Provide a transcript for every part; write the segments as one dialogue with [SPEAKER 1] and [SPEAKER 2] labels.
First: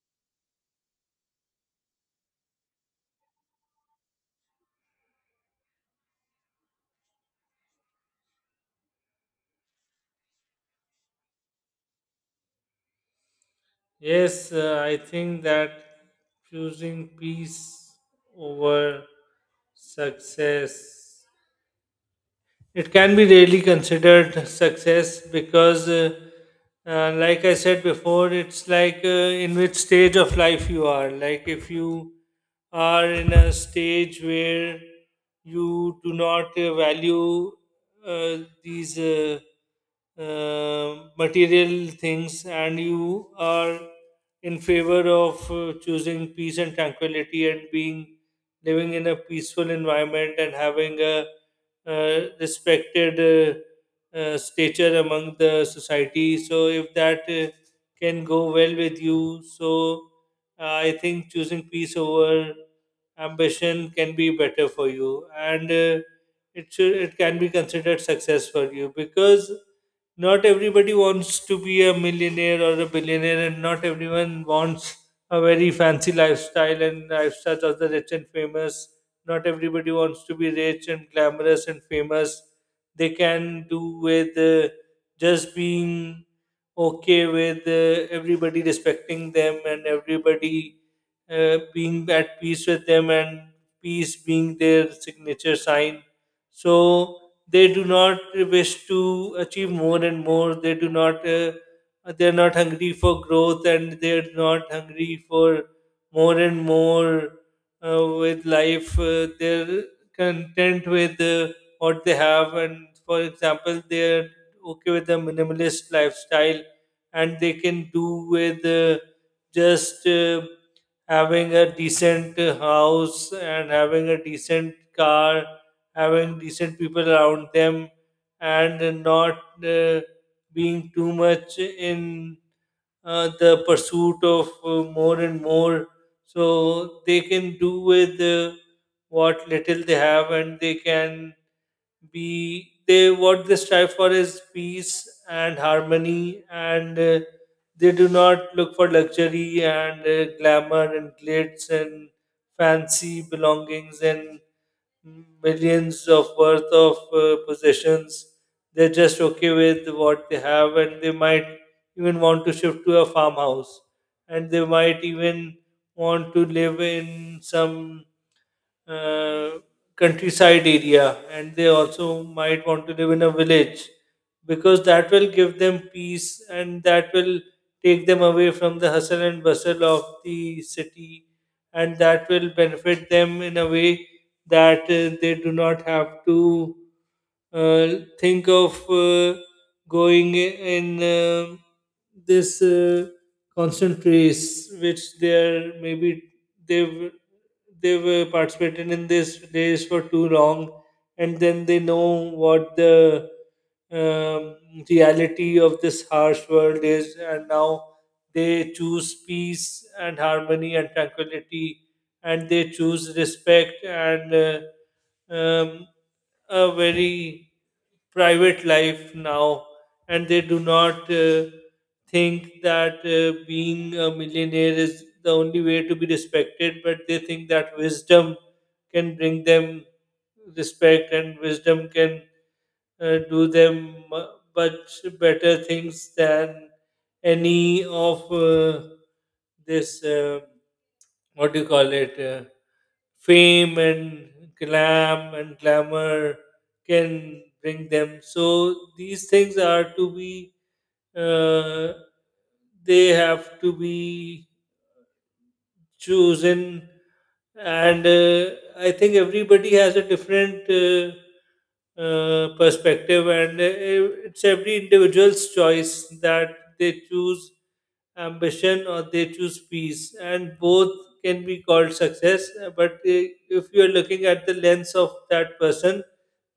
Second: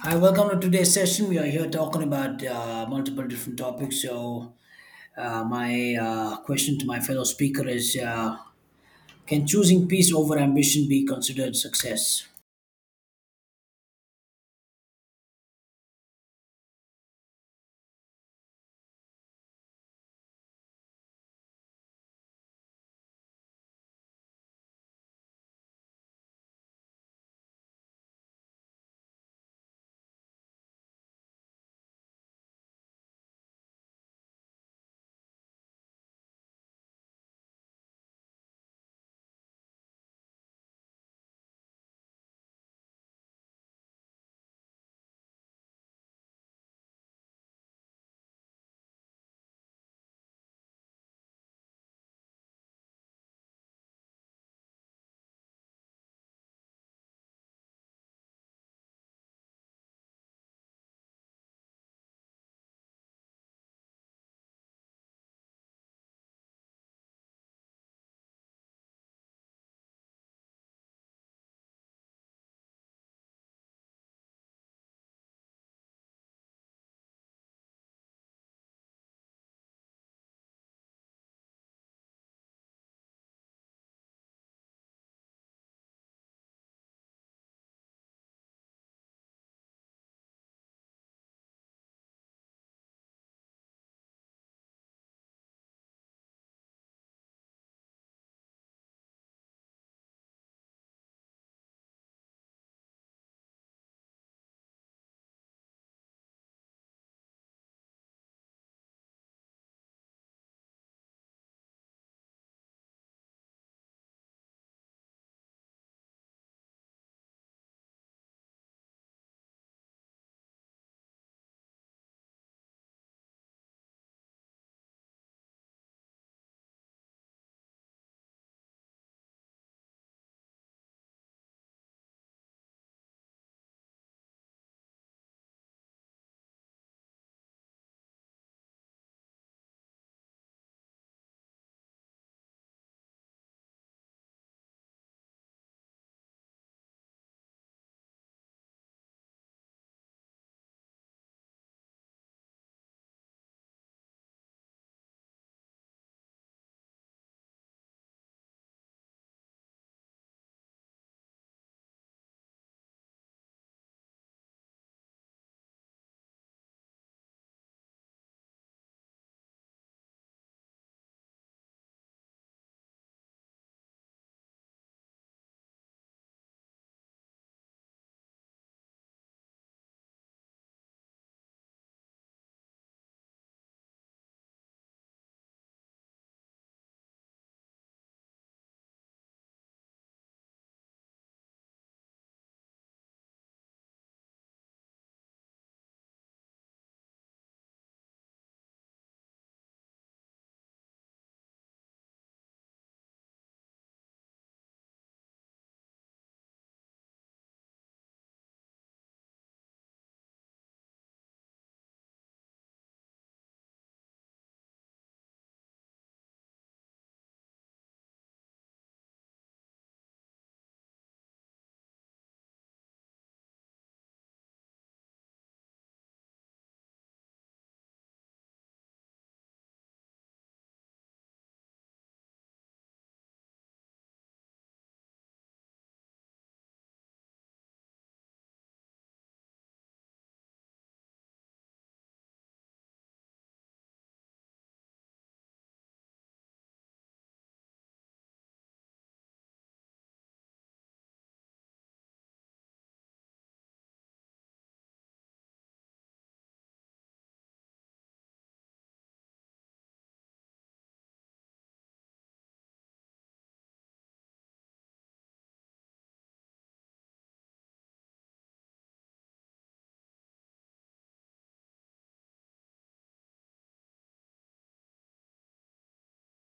[SPEAKER 1] Hi, welcome to today's session. We are here talking about multiple different topics. So, my question to my fellow speaker is can choosing peace over ambition be considered success?
[SPEAKER 2] Yes, I think that choosing peace over success, it can be really considered success because, like I said before, it's like in which stage of life you are. Like if you are in a stage where you do not value uh, these material things and you are in favor of choosing peace and tranquility and being living in a peaceful environment and having a respected stature among the society. So if that can go well with you, so I think choosing peace over ambition can be better for you, and it should it can be considered success for you because not everybody wants to be a millionaire or a billionaire, and not everyone wants a very fancy lifestyle and lifestyles of the rich and famous. Not everybody wants to be rich and glamorous and famous. They can do with just being okay with everybody respecting them and everybody being at peace with them and peace being their signature sign. So they do not wish to achieve more and more. They do not. They're not hungry for growth and they're not hungry for more and more with life. They're content with what they have, and for example, they're okay with a minimalist lifestyle and they can do with just having a decent house and having a decent car, having decent people around them, and not. Uh, Being too much in the pursuit of more and more. So they can do with what little they have, and they can be they what they strive for is peace and harmony, and they do not look for luxury and glamour and glitz and fancy belongings and millions of worth of possessions. They're just okay with what they have, and they might even want to shift to a farmhouse, and they might even want to live in some uh, countryside area and they also might want to live in a village because that will give them peace and that will take them away from the hustle and bustle of the city and that will benefit them in a way that they do not have to uh, think of going in this constant race which they are maybe they've they've participated in this race for too long, and then they know what the um, reality of this harsh world is, and now they choose peace and harmony and tranquility, and they choose respect and um, a very private life now and they do not think that being a millionaire is the only way to be respected, but they think that wisdom can bring them respect and wisdom can do them much better things than any of this what do you call it fame and glam and glamour can bring them. So these things are to be uh, they have to be chosen, and I think everybody has a different perspective, and it's every individual's choice that they choose ambition or they choose peace, and both can be called success, but if you are looking at the lens of that person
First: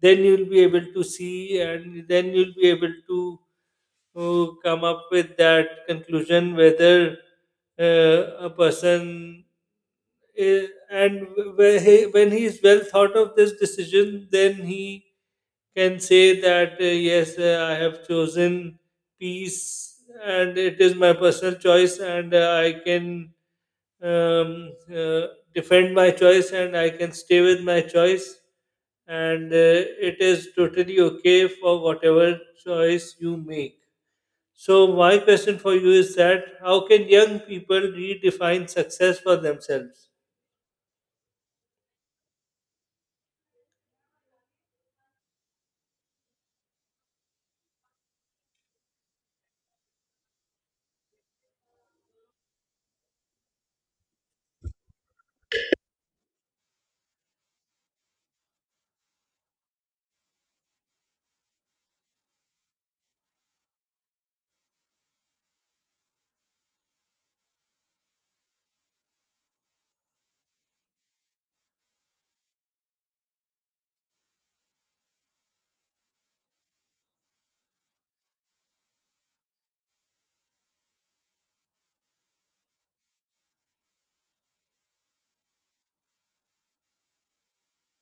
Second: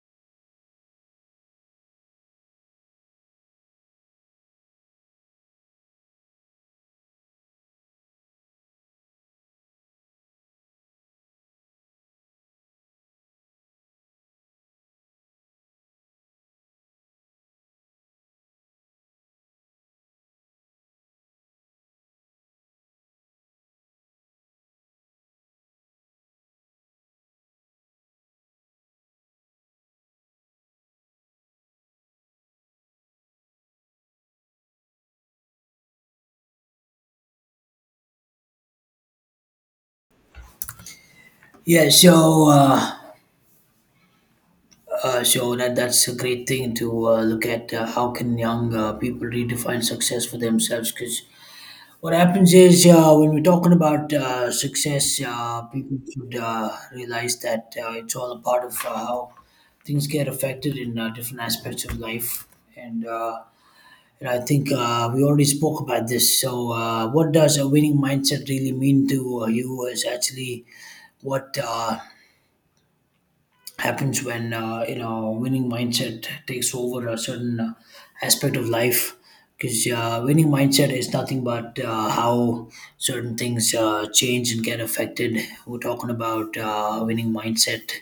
[SPEAKER 2] then you'll be able to see and then you'll be able to who come up with that conclusion whether a person i- and when he is well thought of this decision then he can say that yes, I have chosen peace and it is my personal choice, and I can um, uh, defend my choice and I can stay with my choice, and it is totally okay for whatever choice you make. So, my question for you is that how can young people redefine success for themselves?
[SPEAKER 1] Yeah, so uh, so that's a great thing to look at. How can young people redefine success for themselves? Because what happens is when we're talking about success, people should realize that it's all a part of how things get affected in different aspects of life. And, uh, and I think we already spoke about this. So, what does a winning mindset really mean to you is actually what. Happens when you know winning mindset takes over a certain aspect of life because winning mindset is nothing but how certain things change and get affected. We're talking about winning mindset.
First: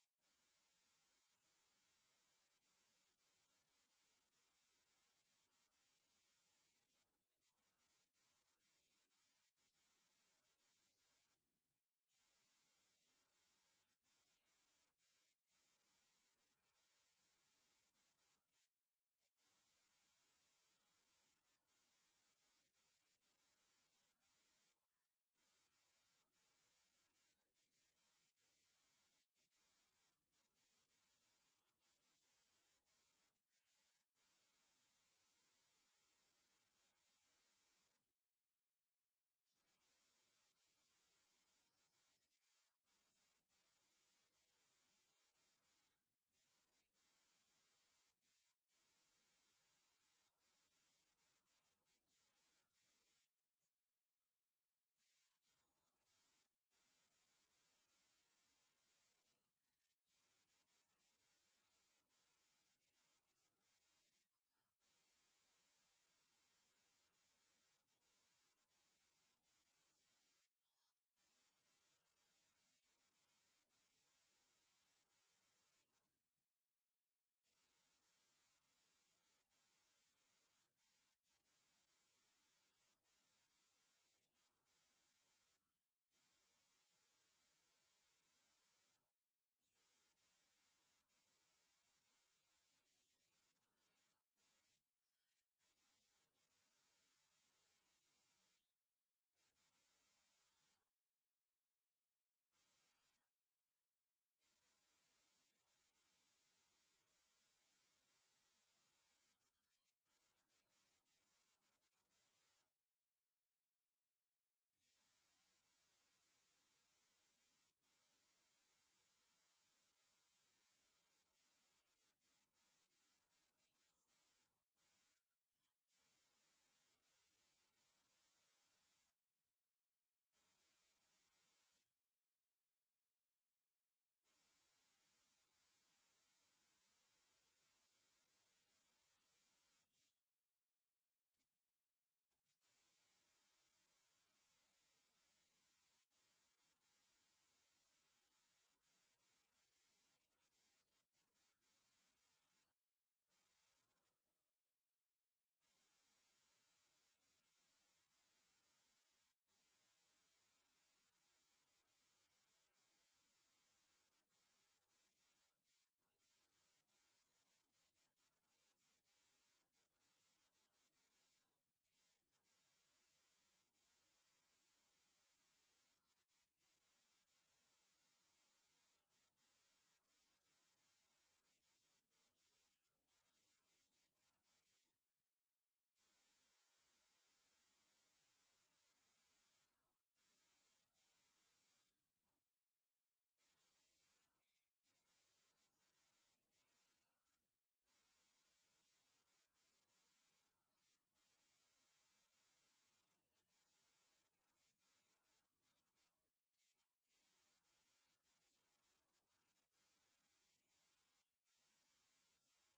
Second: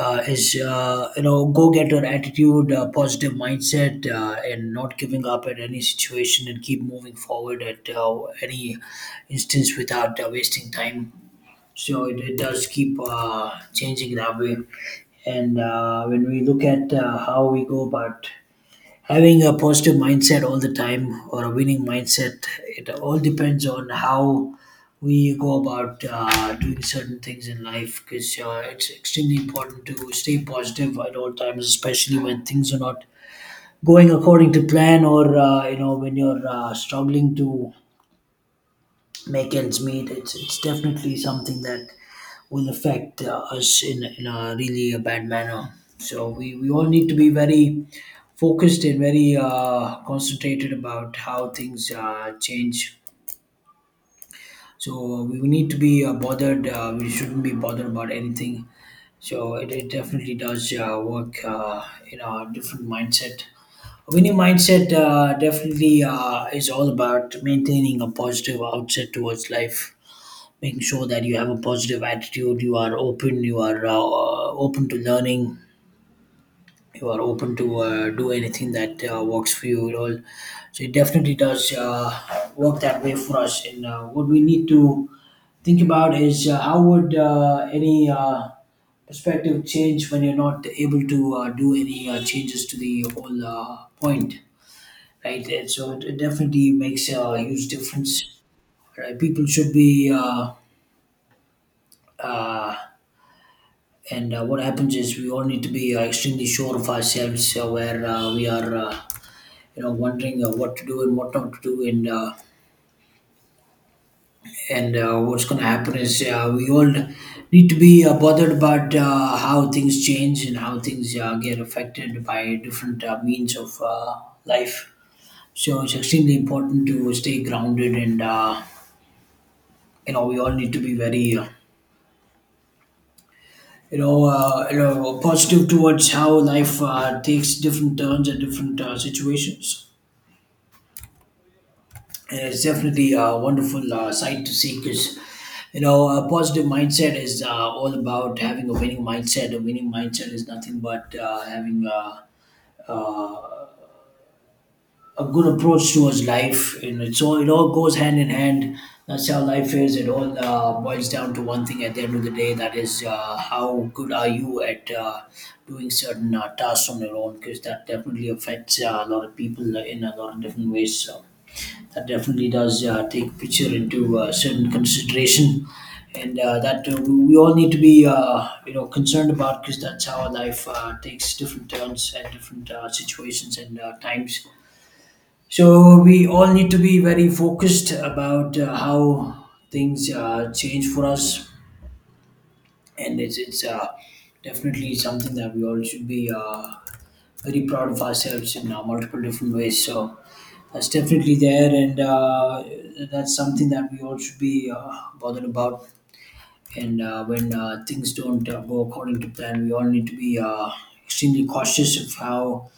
[SPEAKER 1] Is You know, go-getter attitude, positive mindset, and not giving up at any situation, and keep moving forward at any instance without wasting time. So it does keep changing that way. And when we look at how we go about having a positive mindset all the time or a winning mindset, it all depends on how we go about doing certain things in life, because it's extremely important to stay positive at all times, especially when things are not going according to plan, or you know, when you're struggling to make ends meet. It's definitely something that will affect us in a really a bad manner. So we all need to be very focused and very concentrated about how things change. So we need to be bothered. We shouldn't be bothered about anything. So it definitely does work in a different mindset. Winning mindset definitely is all about maintaining a positive outset towards life, making sure that you have a positive attitude, you are open, you are open to learning, you are open to do anything that works for you and all. So it definitely does work that way for us. And what we need to think about is how would any perspective change when you're not able to do any changes to the whole point, right? And so it definitely makes a huge difference, right? People should be uh, uh, and what happens is we all need to be extremely sure of ourselves, where we are you know, wondering what to do and what not to do. And what's going to happen is we all need to be bothered about how things change and how things get affected by different means of life. So it's extremely important to stay grounded. And you know, we all need to be very you know, positive towards how life takes different turns and different situations. And it's definitely a wonderful sight to see, because, you know, a positive mindset is all about having a winning mindset. A winning mindset is nothing but having uh, a good approach towards life, and it's all, it all goes hand in hand. That's how life is. It all boils down to one thing at the end of the day, that is how good are you at doing certain tasks on your own, because that definitely affects a lot of people in a lot of different ways. So that definitely does take picture into certain consideration. And that we all need to be you know, concerned about, because that's how our life takes different turns at different situations and times. So we all need to be very focused about how things change for us, and it's definitely something that we all should be very proud of ourselves in multiple different ways. So that's definitely there, and that's something that we all should be bothered about. And when things don't go according to plan, we all need to be extremely cautious of how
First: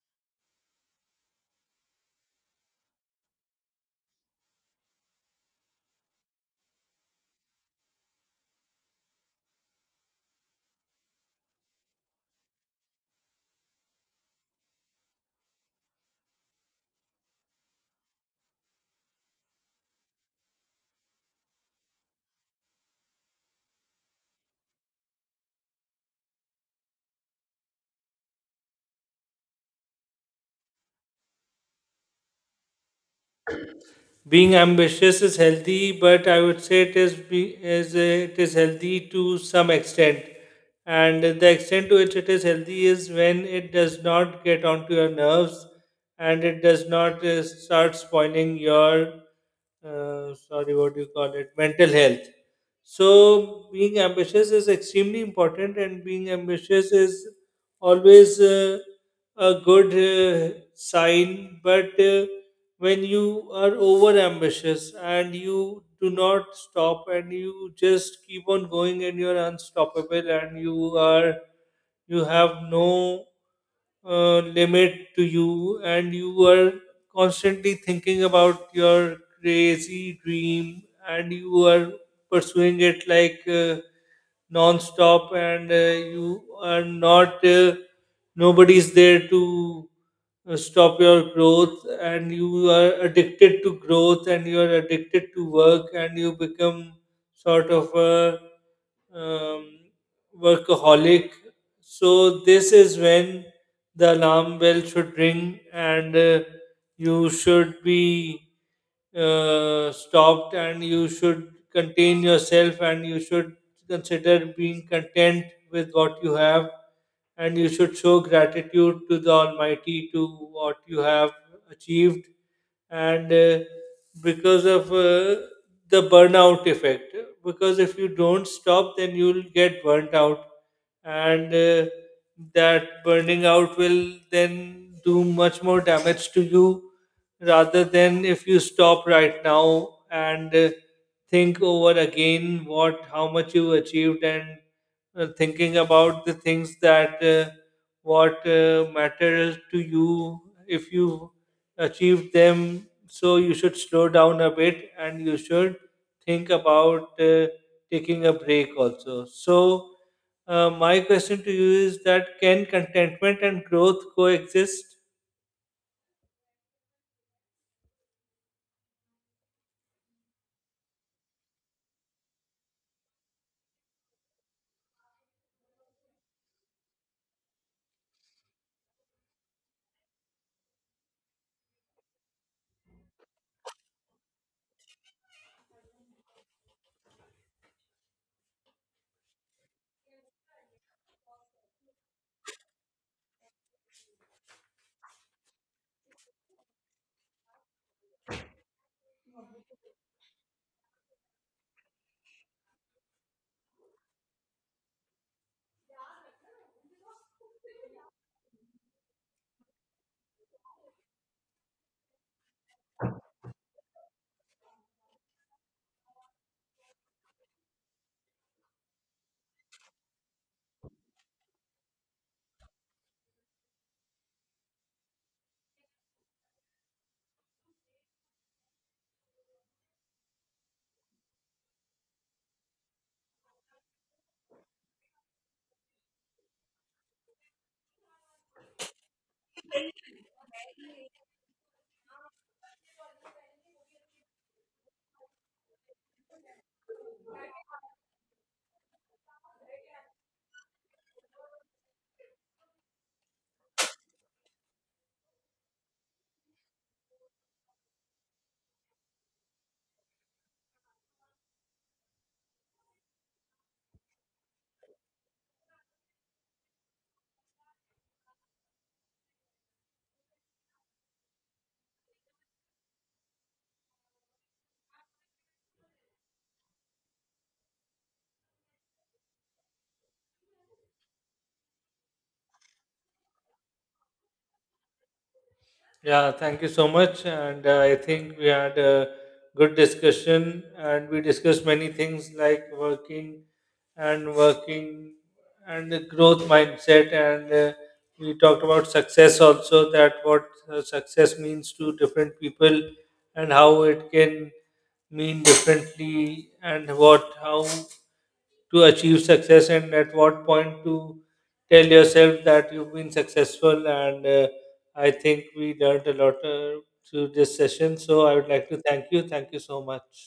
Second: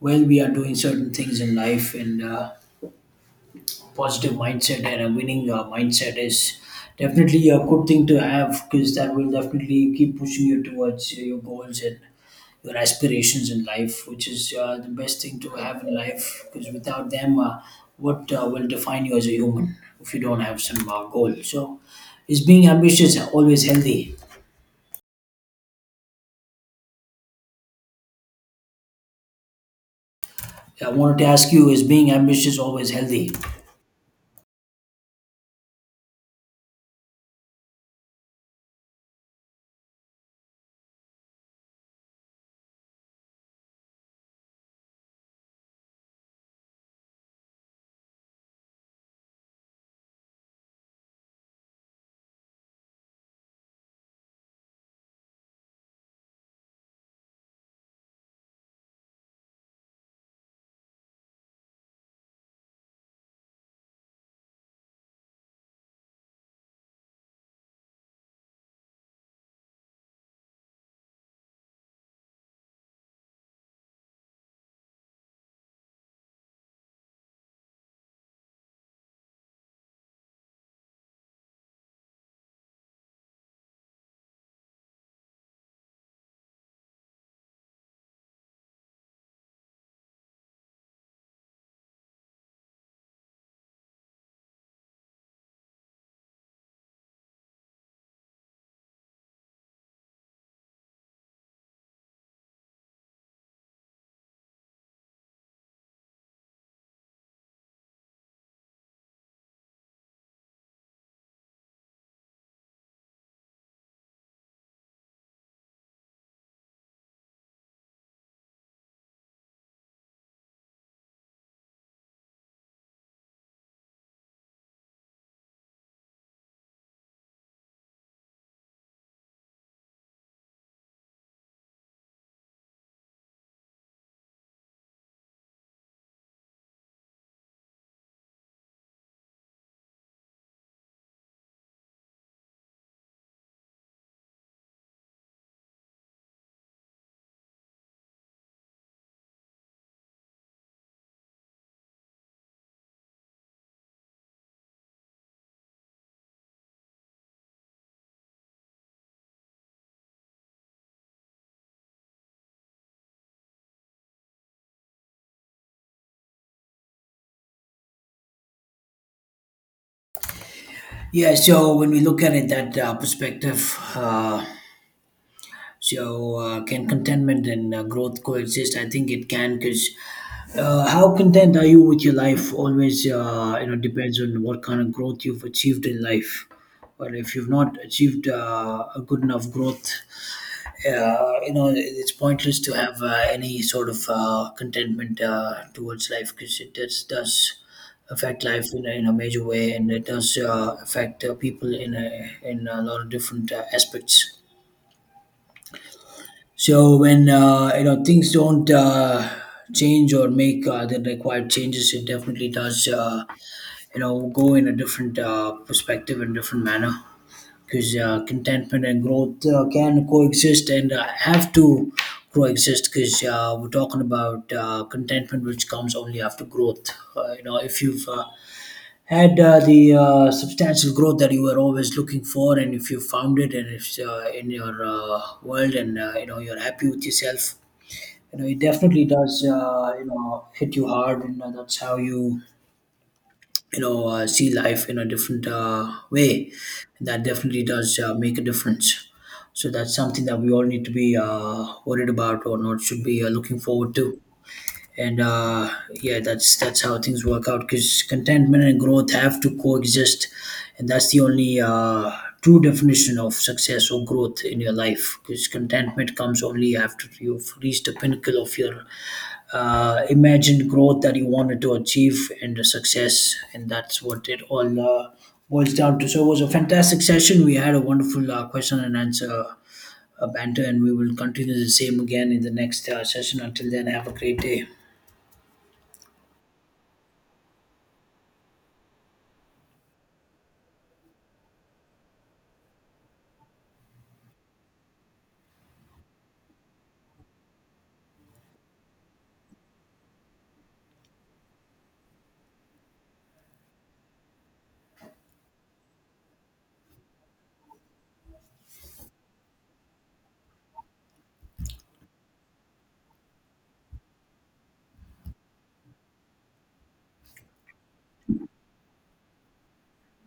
[SPEAKER 1] well we are doing certain things in life and. Positive mindset and a winning mindset is definitely a good thing to have, because that will definitely keep pushing you towards your goals and your aspirations in life, which is the best thing to have in life, because without them, what will define you as a human if you don't have some goal? So, is being ambitious always healthy? I wanted to ask you, is being ambitious always healthy?
[SPEAKER 2] Being ambitious is healthy, but I would say it is is it is healthy to some extent, and the extent to which it is healthy is when it does not get onto your nerves, and it does not start spoiling your sorry, what do you call it? Mental health. So, being ambitious is extremely important, and being ambitious is always a good sign. But when you are over ambitious and you do not stop and you just keep on going and you're unstoppable and you are you have no limit to you and you are constantly thinking about your crazy dream and you are pursuing it like non-stop, and you are not nobody's there to stop your growth and you are addicted to growth and you are addicted to work and you become sort of a um, workaholic. So this is when the alarm bell should ring, and you should be stopped and you should contain yourself and you should consider being content with what you have and you should show gratitude to the almighty to what you have achieved. And because of the burnout effect, because if you don't stop then you'll get burnt out, and that burning out will then do much more damage to you rather than if you stop right now and think over again what how much you achieved and thinking about the things that what matters to you if you achieve them. So you should slow down a bit and you should think about taking a break also. So, my question to you is that can contentment and growth coexist?
[SPEAKER 1] Yeah, so when we look at it that uh, so, can contentment and growth coexist? I think it can, because how content are you with your life always, you know, depends on what kind of growth you've achieved in life. But if you've not achieved a good enough growth, you know, it's pointless to have any sort of contentment towards life, because it does affect life in a major way, and it does affect people in a lot of different aspects. So when you know, things don't change or make the required changes, it definitely does. You know, go in a different perspective and different manner, because contentment and growth can coexist and have to coexist, because we're talking about contentment, which comes only after growth. You know, if you've had the substantial growth that you were always looking for, and if you found it, and if in your world, and you know, you're happy with yourself, you know, it definitely does you know, hit you hard, and that's how you, you know, see life in a different way. And that definitely does make a difference. So that's something that we all need to be worried about, or not, should be looking forward to. And yeah, that's how things work out, because contentment and growth have to coexist, and that's the only true definition of success or growth in your life, because contentment comes only after you've reached the pinnacle of your imagined growth that you wanted to achieve, and the success. And that's what it all boils down to. So it was a fantastic session. We had a wonderful question and answer banter, and we will continue the same again in the next session. Until then, have a great day.
[SPEAKER 2] Yeah, thank you so much. And I think we had a good discussion and we discussed many things like working and working and the growth mindset. And we talked about success also that what success means to different people and how it can mean differently and what, how to achieve success and at what point to tell yourself that you've been successful. And I think we learned a lot through this session. So I would like to thank you, thank you so much.